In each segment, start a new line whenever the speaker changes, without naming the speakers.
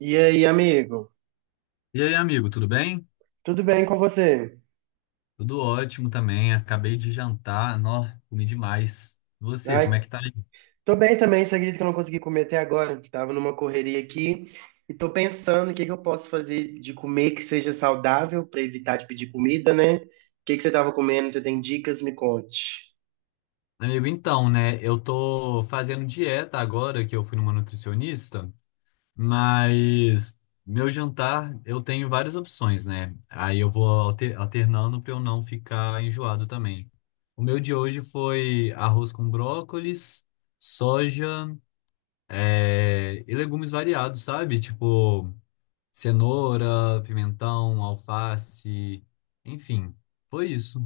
E aí, amigo?
E aí, amigo, tudo bem?
Tudo bem com você?
Tudo ótimo também. Acabei de jantar. Nó, comi demais. E você, como
Ai,
é que tá aí?
tô bem também, você acredita que eu não consegui comer até agora? Tava numa correria aqui e tô pensando o que que eu posso fazer de comer que seja saudável pra evitar de pedir comida, né? O que que você tava comendo? Você tem dicas? Me conte.
Amigo, então, né? Eu tô fazendo dieta agora que eu fui numa nutricionista, mas meu jantar eu tenho várias opções, né? Aí eu vou alternando pra eu não ficar enjoado também. O meu de hoje foi arroz com brócolis, soja, e legumes variados, sabe? Tipo, cenoura, pimentão, alface, enfim, foi isso.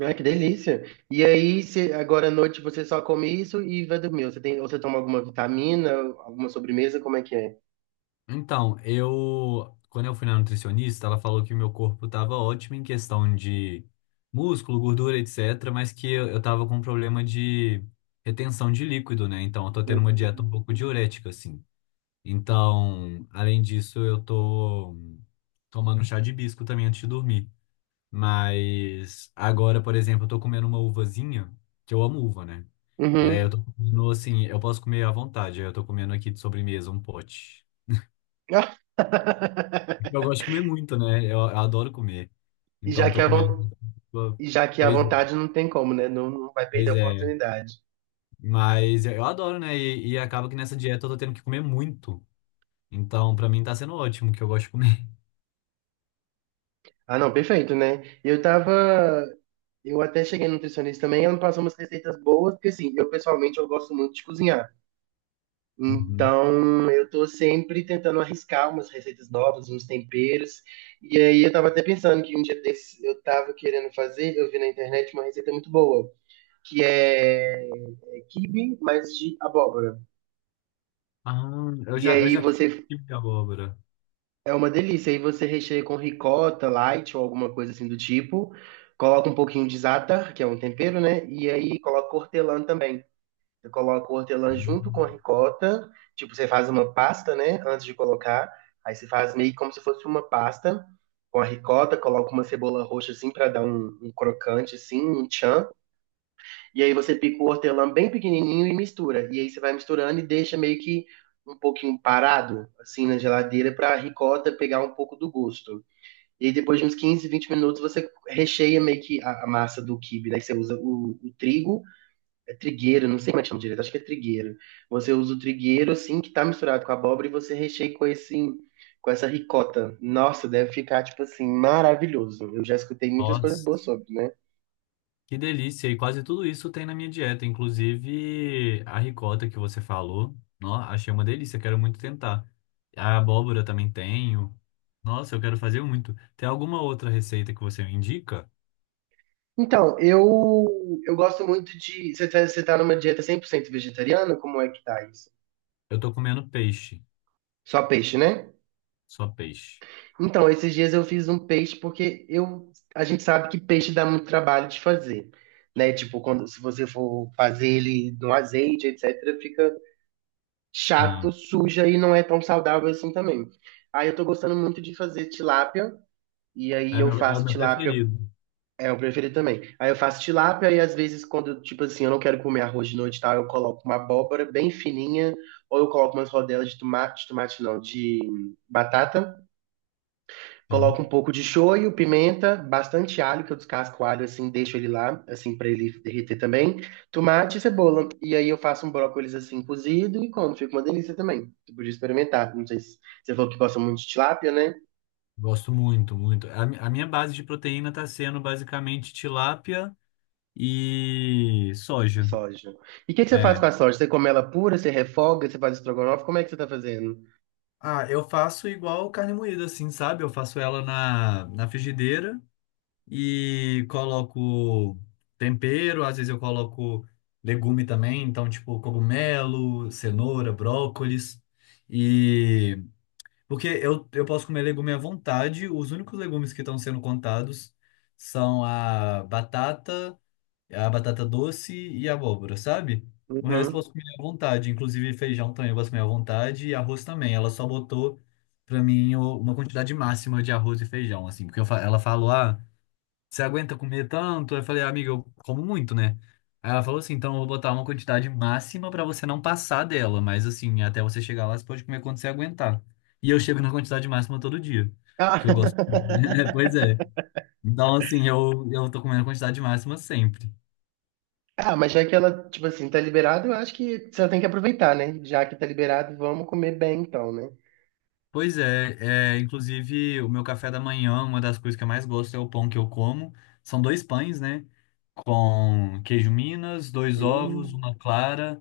Ai, que delícia. E aí, se agora à noite você só come isso e vai dormir? Você tem, ou você toma alguma vitamina, alguma sobremesa? Como é que é?
Então, eu, quando eu fui na nutricionista, ela falou que o meu corpo estava ótimo em questão de músculo, gordura, etc., mas que eu tava com problema de retenção de líquido, né? Então, eu tô tendo uma dieta um pouco diurética, assim. Então, além disso, eu tô tomando chá de hibisco também antes de dormir. Mas agora, por exemplo, eu tô comendo uma uvazinha, que eu amo uva, né? E aí eu
Uhum.
tô comendo assim, eu posso comer à vontade. Aí eu tô comendo aqui de sobremesa um pote. Eu gosto de comer muito, né? Eu adoro comer.
E
Então
já que
tô
é a
comendo.
vontade. E já que a
Pois é,
vontade não tem como, né? Não, não vai perder
pois
a
é.
oportunidade.
Mas eu adoro, né? E acaba que nessa dieta eu tô tendo que comer muito. Então, pra mim tá sendo ótimo que eu gosto de comer.
Ah, não, perfeito, né? Eu tava. Eu até cheguei no nutricionista também, ela me passou umas receitas boas, porque assim, eu pessoalmente eu gosto muito de cozinhar.
Uhum.
Então, eu tô sempre tentando arriscar umas receitas novas, uns temperos. E aí eu tava até pensando que um dia desses eu tava querendo fazer, eu vi na internet uma receita muito boa, que é quibe, mas de abóbora.
Ah, eu
E
já, eu
aí
já comi
você
de abóbora.
É uma delícia. Aí você recheia com ricota, light ou alguma coisa assim do tipo. Coloca um pouquinho de za'atar, que é um tempero, né? E aí coloca hortelã também. Você coloca o hortelã junto com
Uhum.
a ricota. Tipo, você faz uma pasta, né? Antes de colocar. Aí você faz meio como se fosse uma pasta com a ricota. Coloca uma cebola roxa assim pra dar um crocante, assim, um tchan. E aí você pica o hortelã bem pequenininho e mistura. E aí você vai misturando e deixa meio que um pouquinho parado, assim, na geladeira, para a ricota pegar um pouco do gosto. E aí depois de uns 15 a 20 minutos, você recheia meio que a massa do quibe, né? Você usa o trigo, é trigueiro, não sei como é que chama direito, acho que é trigueiro. Você usa o trigueiro, assim, que tá misturado com a abóbora e você recheia com esse... Com essa ricota. Nossa, deve ficar, tipo assim, maravilhoso. Eu já escutei muitas coisas
Nossa.
boas sobre, né?
Que delícia! E quase tudo isso tem na minha dieta, inclusive a ricota que você falou. Nó, achei uma delícia, quero muito tentar. A abóbora também tenho. Nossa, eu quero fazer muito. Tem alguma outra receita que você me indica?
Então, eu gosto muito de. Você tá numa dieta 100% vegetariana? Como é que tá isso?
Eu tô comendo peixe,
Só peixe, né?
só peixe.
Então, esses dias eu fiz um peixe porque a gente sabe que peixe dá muito trabalho de fazer, né? Tipo, quando, se você for fazer ele no azeite, etc., fica chato,
Sim,
suja e não é tão saudável assim também. Aí eu tô gostando muito de fazer tilápia, e aí eu
é o
faço
meu
tilápia
preferido.
É o preferido também. Aí eu faço tilápia e às vezes quando, tipo assim, eu não quero comer arroz de noite e tal, eu coloco uma abóbora bem fininha, ou eu coloco umas rodelas de tomate não, de batata,
Sim,
coloco um pouco de shoyu, pimenta, bastante alho, que eu descasco o alho assim, deixo ele lá, assim, pra ele derreter também, tomate e cebola. E aí eu faço um brócolis assim, cozido e como, fica uma delícia também. Você podia experimentar, não sei se você falou que gosta muito de tilápia, né?
gosto muito, muito. A minha base de proteína tá sendo basicamente tilápia e
E
soja.
soja. E o que que você faz
É,
com a soja? Você come ela pura, você refoga, você faz estrogonofe? Como é que você tá fazendo?
Ah, eu faço igual carne moída, assim, sabe? Eu faço ela na frigideira e coloco tempero, às vezes eu coloco legume também, então, tipo, cogumelo, cenoura, brócolis. E porque eu posso comer legume à vontade, os únicos legumes que estão sendo contados são a batata. É a batata doce e a abóbora, sabe? O resto eu
Uhum.
posso comer à vontade, inclusive feijão também eu posso comer à vontade e arroz também. Ela só botou pra mim uma quantidade máxima de arroz e feijão, assim, porque ela falou: "Ah, você aguenta comer tanto?" Eu falei: "Amiga, eu como muito, né?" Aí ela falou assim: "Então eu vou botar uma quantidade máxima pra você não passar dela, mas assim, até você chegar lá você pode comer quando você aguentar." E eu chego na quantidade máxima todo dia,
Ah.
porque eu gosto. Pois é. Então assim, eu tô comendo a quantidade máxima sempre.
Ah, mas já que ela, tipo assim, tá liberada, eu acho que você tem que aproveitar, né? Já que tá liberado, vamos comer bem então, né?
Pois é, inclusive o meu café da manhã, uma das coisas que eu mais gosto é o pão que eu como. São dois pães, né? Com queijo Minas, dois ovos,
Hum.
uma clara.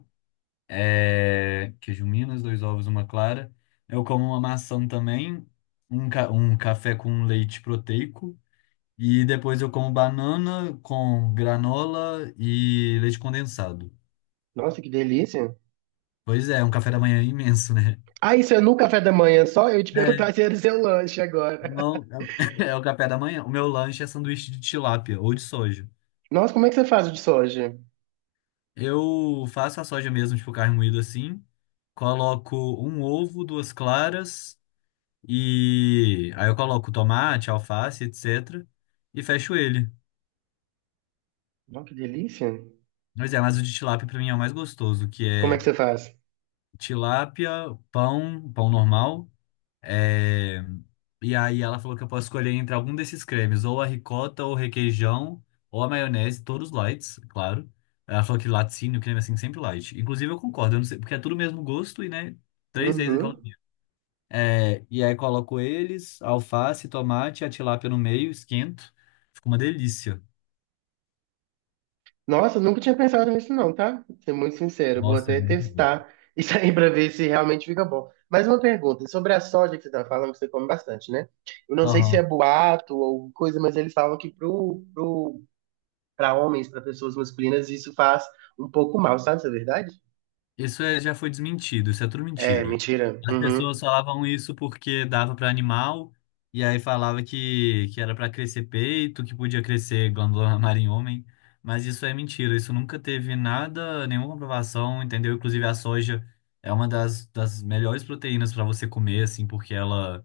É, queijo Minas, dois ovos, uma clara. Eu como uma maçã também, um café com leite proteico. E depois eu como banana com granola e leite condensado.
Nossa, que delícia.
Pois é, é um café da manhã é imenso, né?
Ah, isso é no café da manhã só? Eu ia te perguntar
É,
se era o seu lanche agora.
Não, é o é o café da manhã. O meu lanche é sanduíche de tilápia ou de soja.
Nossa, como é que você faz o de soja?
Eu faço a soja mesmo, tipo carne moída assim. Coloco um ovo, duas claras e aí eu coloco tomate, alface, etc. E fecho ele.
Nossa, que delícia.
Mas o de tilápia pra mim é o mais gostoso, que
Como é que
é
você faz?
tilápia, pão normal. É, E aí ela falou que eu posso escolher entre algum desses cremes, ou a ricota, ou o requeijão, ou a maionese, todos lights, claro. Ela falou que laticínio, creme assim, sempre light. Inclusive eu concordo, eu não sei, porque é tudo o mesmo gosto e, né, três vezes aquela
Uhum.
minha. E aí coloco eles, alface, tomate, a tilápia no meio, esquento. Fica uma delícia.
Nossa, nunca tinha pensado nisso não, tá? Vou ser muito sincero, vou
Nossa, é
até
muito bom.
testar isso aí pra ver se realmente fica bom. Mais uma pergunta, sobre a soja que você tá falando, que você come bastante, né? Eu não sei se é
Aham.
boato ou coisa, mas eles falam que pra homens, pra pessoas masculinas, isso faz um pouco mal, sabe? Isso é verdade?
Já foi desmentido, isso é tudo
É,
mentira.
mentira.
As pessoas
Uhum.
falavam isso porque dava para animal, e aí falava que era para crescer peito, que podia crescer glândula mamária em homem, mas isso é mentira, isso nunca teve nada, nenhuma comprovação, entendeu? Inclusive a soja é uma das melhores proteínas para você comer, assim, porque ela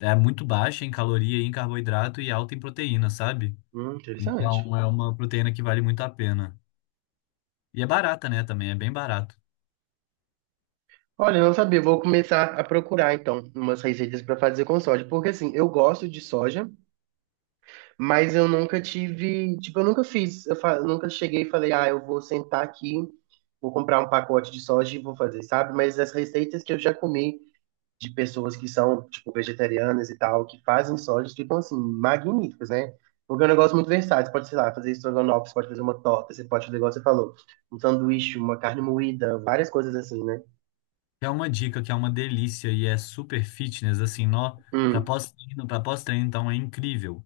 é muito baixa em caloria e em carboidrato e alta em proteína, sabe?
Interessante.
Então é uma proteína que vale muito a pena. E é barata, né, também, é bem barato.
Olha, eu não sabia, vou começar a procurar então umas receitas para fazer com soja, porque assim, eu gosto de soja, mas eu nunca tive, tipo, eu nunca fiz, nunca cheguei e falei, ah, eu vou sentar aqui, vou comprar um pacote de soja e vou fazer, sabe? Mas as receitas que eu já comi de pessoas que são, tipo, vegetarianas e tal, que fazem soja, ficam, assim, magníficas, né? Porque é um negócio muito versátil, você pode, sei lá, fazer estrogonofe, você pode fazer uma torta, você pode fazer, igual você falou, um sanduíche, uma carne moída, várias coisas assim, né?
É uma dica que é uma delícia e é super fitness, assim, nó,
Hum.
para pós-treino, então é incrível.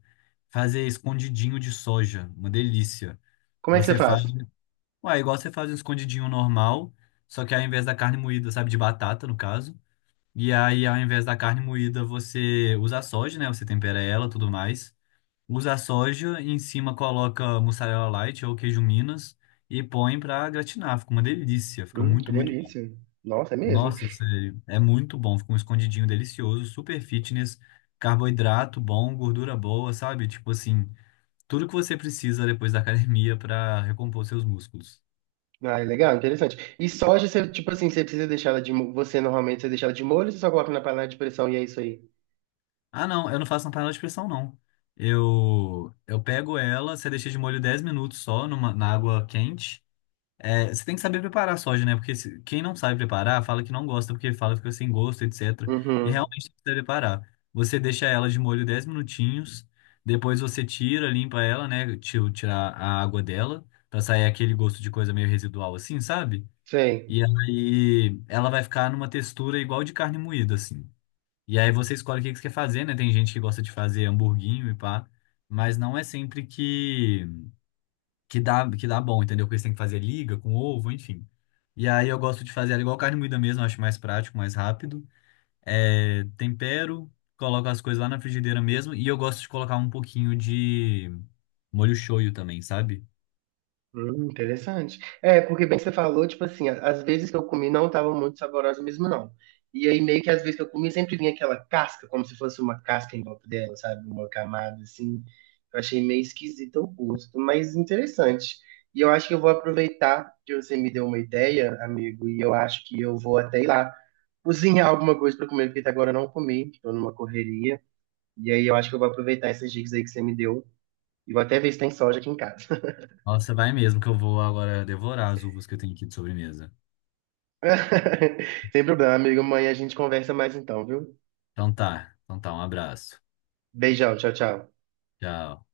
Fazer escondidinho de soja, uma delícia.
Como é que você
Você faz,
faz?
ué, igual você faz um escondidinho normal, só que ao invés da carne moída, sabe, de batata, no caso, e aí ao invés da carne moída, você usa a soja, né? Você tempera ela, tudo mais. Usa a soja, em cima coloca mussarela light ou queijo Minas e põe pra gratinar. Fica uma delícia, fica
Que
muito, muito,
delícia. Nossa, é mesmo.
nossa, sério, é muito bom. Fica um escondidinho delicioso, super fitness, carboidrato bom, gordura boa, sabe? Tipo assim, tudo que você precisa depois da academia pra recompor seus músculos.
Ah, é legal, interessante. E soja, você, tipo assim, você precisa deixar ela você, normalmente, você deixa ela de molho, você só coloca na panela de pressão e é isso aí.
Ah, não, eu não faço na panela de pressão, não. Eu pego ela, você deixa de molho 10 minutos só na água quente. É, você tem que saber preparar a soja, né? Porque quem não sabe preparar, fala que não gosta, porque fala que fica sem gosto, etc. E
Uhum,
realmente tem que saber preparar. Você deixa ela de molho 10 minutinhos, depois você tira, limpa ela, né? Tirar a água dela, pra sair aquele gosto de coisa meio residual assim, sabe?
sei.
E aí ela vai ficar numa textura igual de carne moída, assim. E aí você escolhe o que que você quer fazer, né? Tem gente que gosta de fazer hamburguinho e pá, mas não é sempre que dá bom, entendeu? Porque eles têm que fazer liga com ovo, enfim. E aí eu gosto de fazer ela igual carne moída mesmo, acho mais prático, mais rápido. É, tempero, coloco as coisas lá na frigideira mesmo. E eu gosto de colocar um pouquinho de molho shoyu também, sabe?
Interessante. É, porque bem que você falou, tipo assim, as vezes que eu comi não estavam muito saborosas mesmo, não. E aí, meio que as vezes que eu comi, sempre vinha aquela casca, como se fosse uma casca em volta dela, sabe? Uma camada, assim. Eu achei meio esquisito o gosto, mas interessante. E eu acho que eu vou aproveitar que você me deu uma ideia, amigo, e eu acho que eu vou até ir lá cozinhar alguma coisa pra comer, porque até agora eu não comi, tô numa correria. E aí, eu acho que eu vou aproveitar essas dicas aí que você me deu. E vou até ver se tem soja aqui em casa.
Nossa, vai mesmo que eu vou agora devorar as uvas que eu tenho aqui de sobremesa.
Sem problema, amigo. Amanhã a gente conversa mais então, viu?
Então tá, um abraço.
Beijão, tchau, tchau.
Tchau.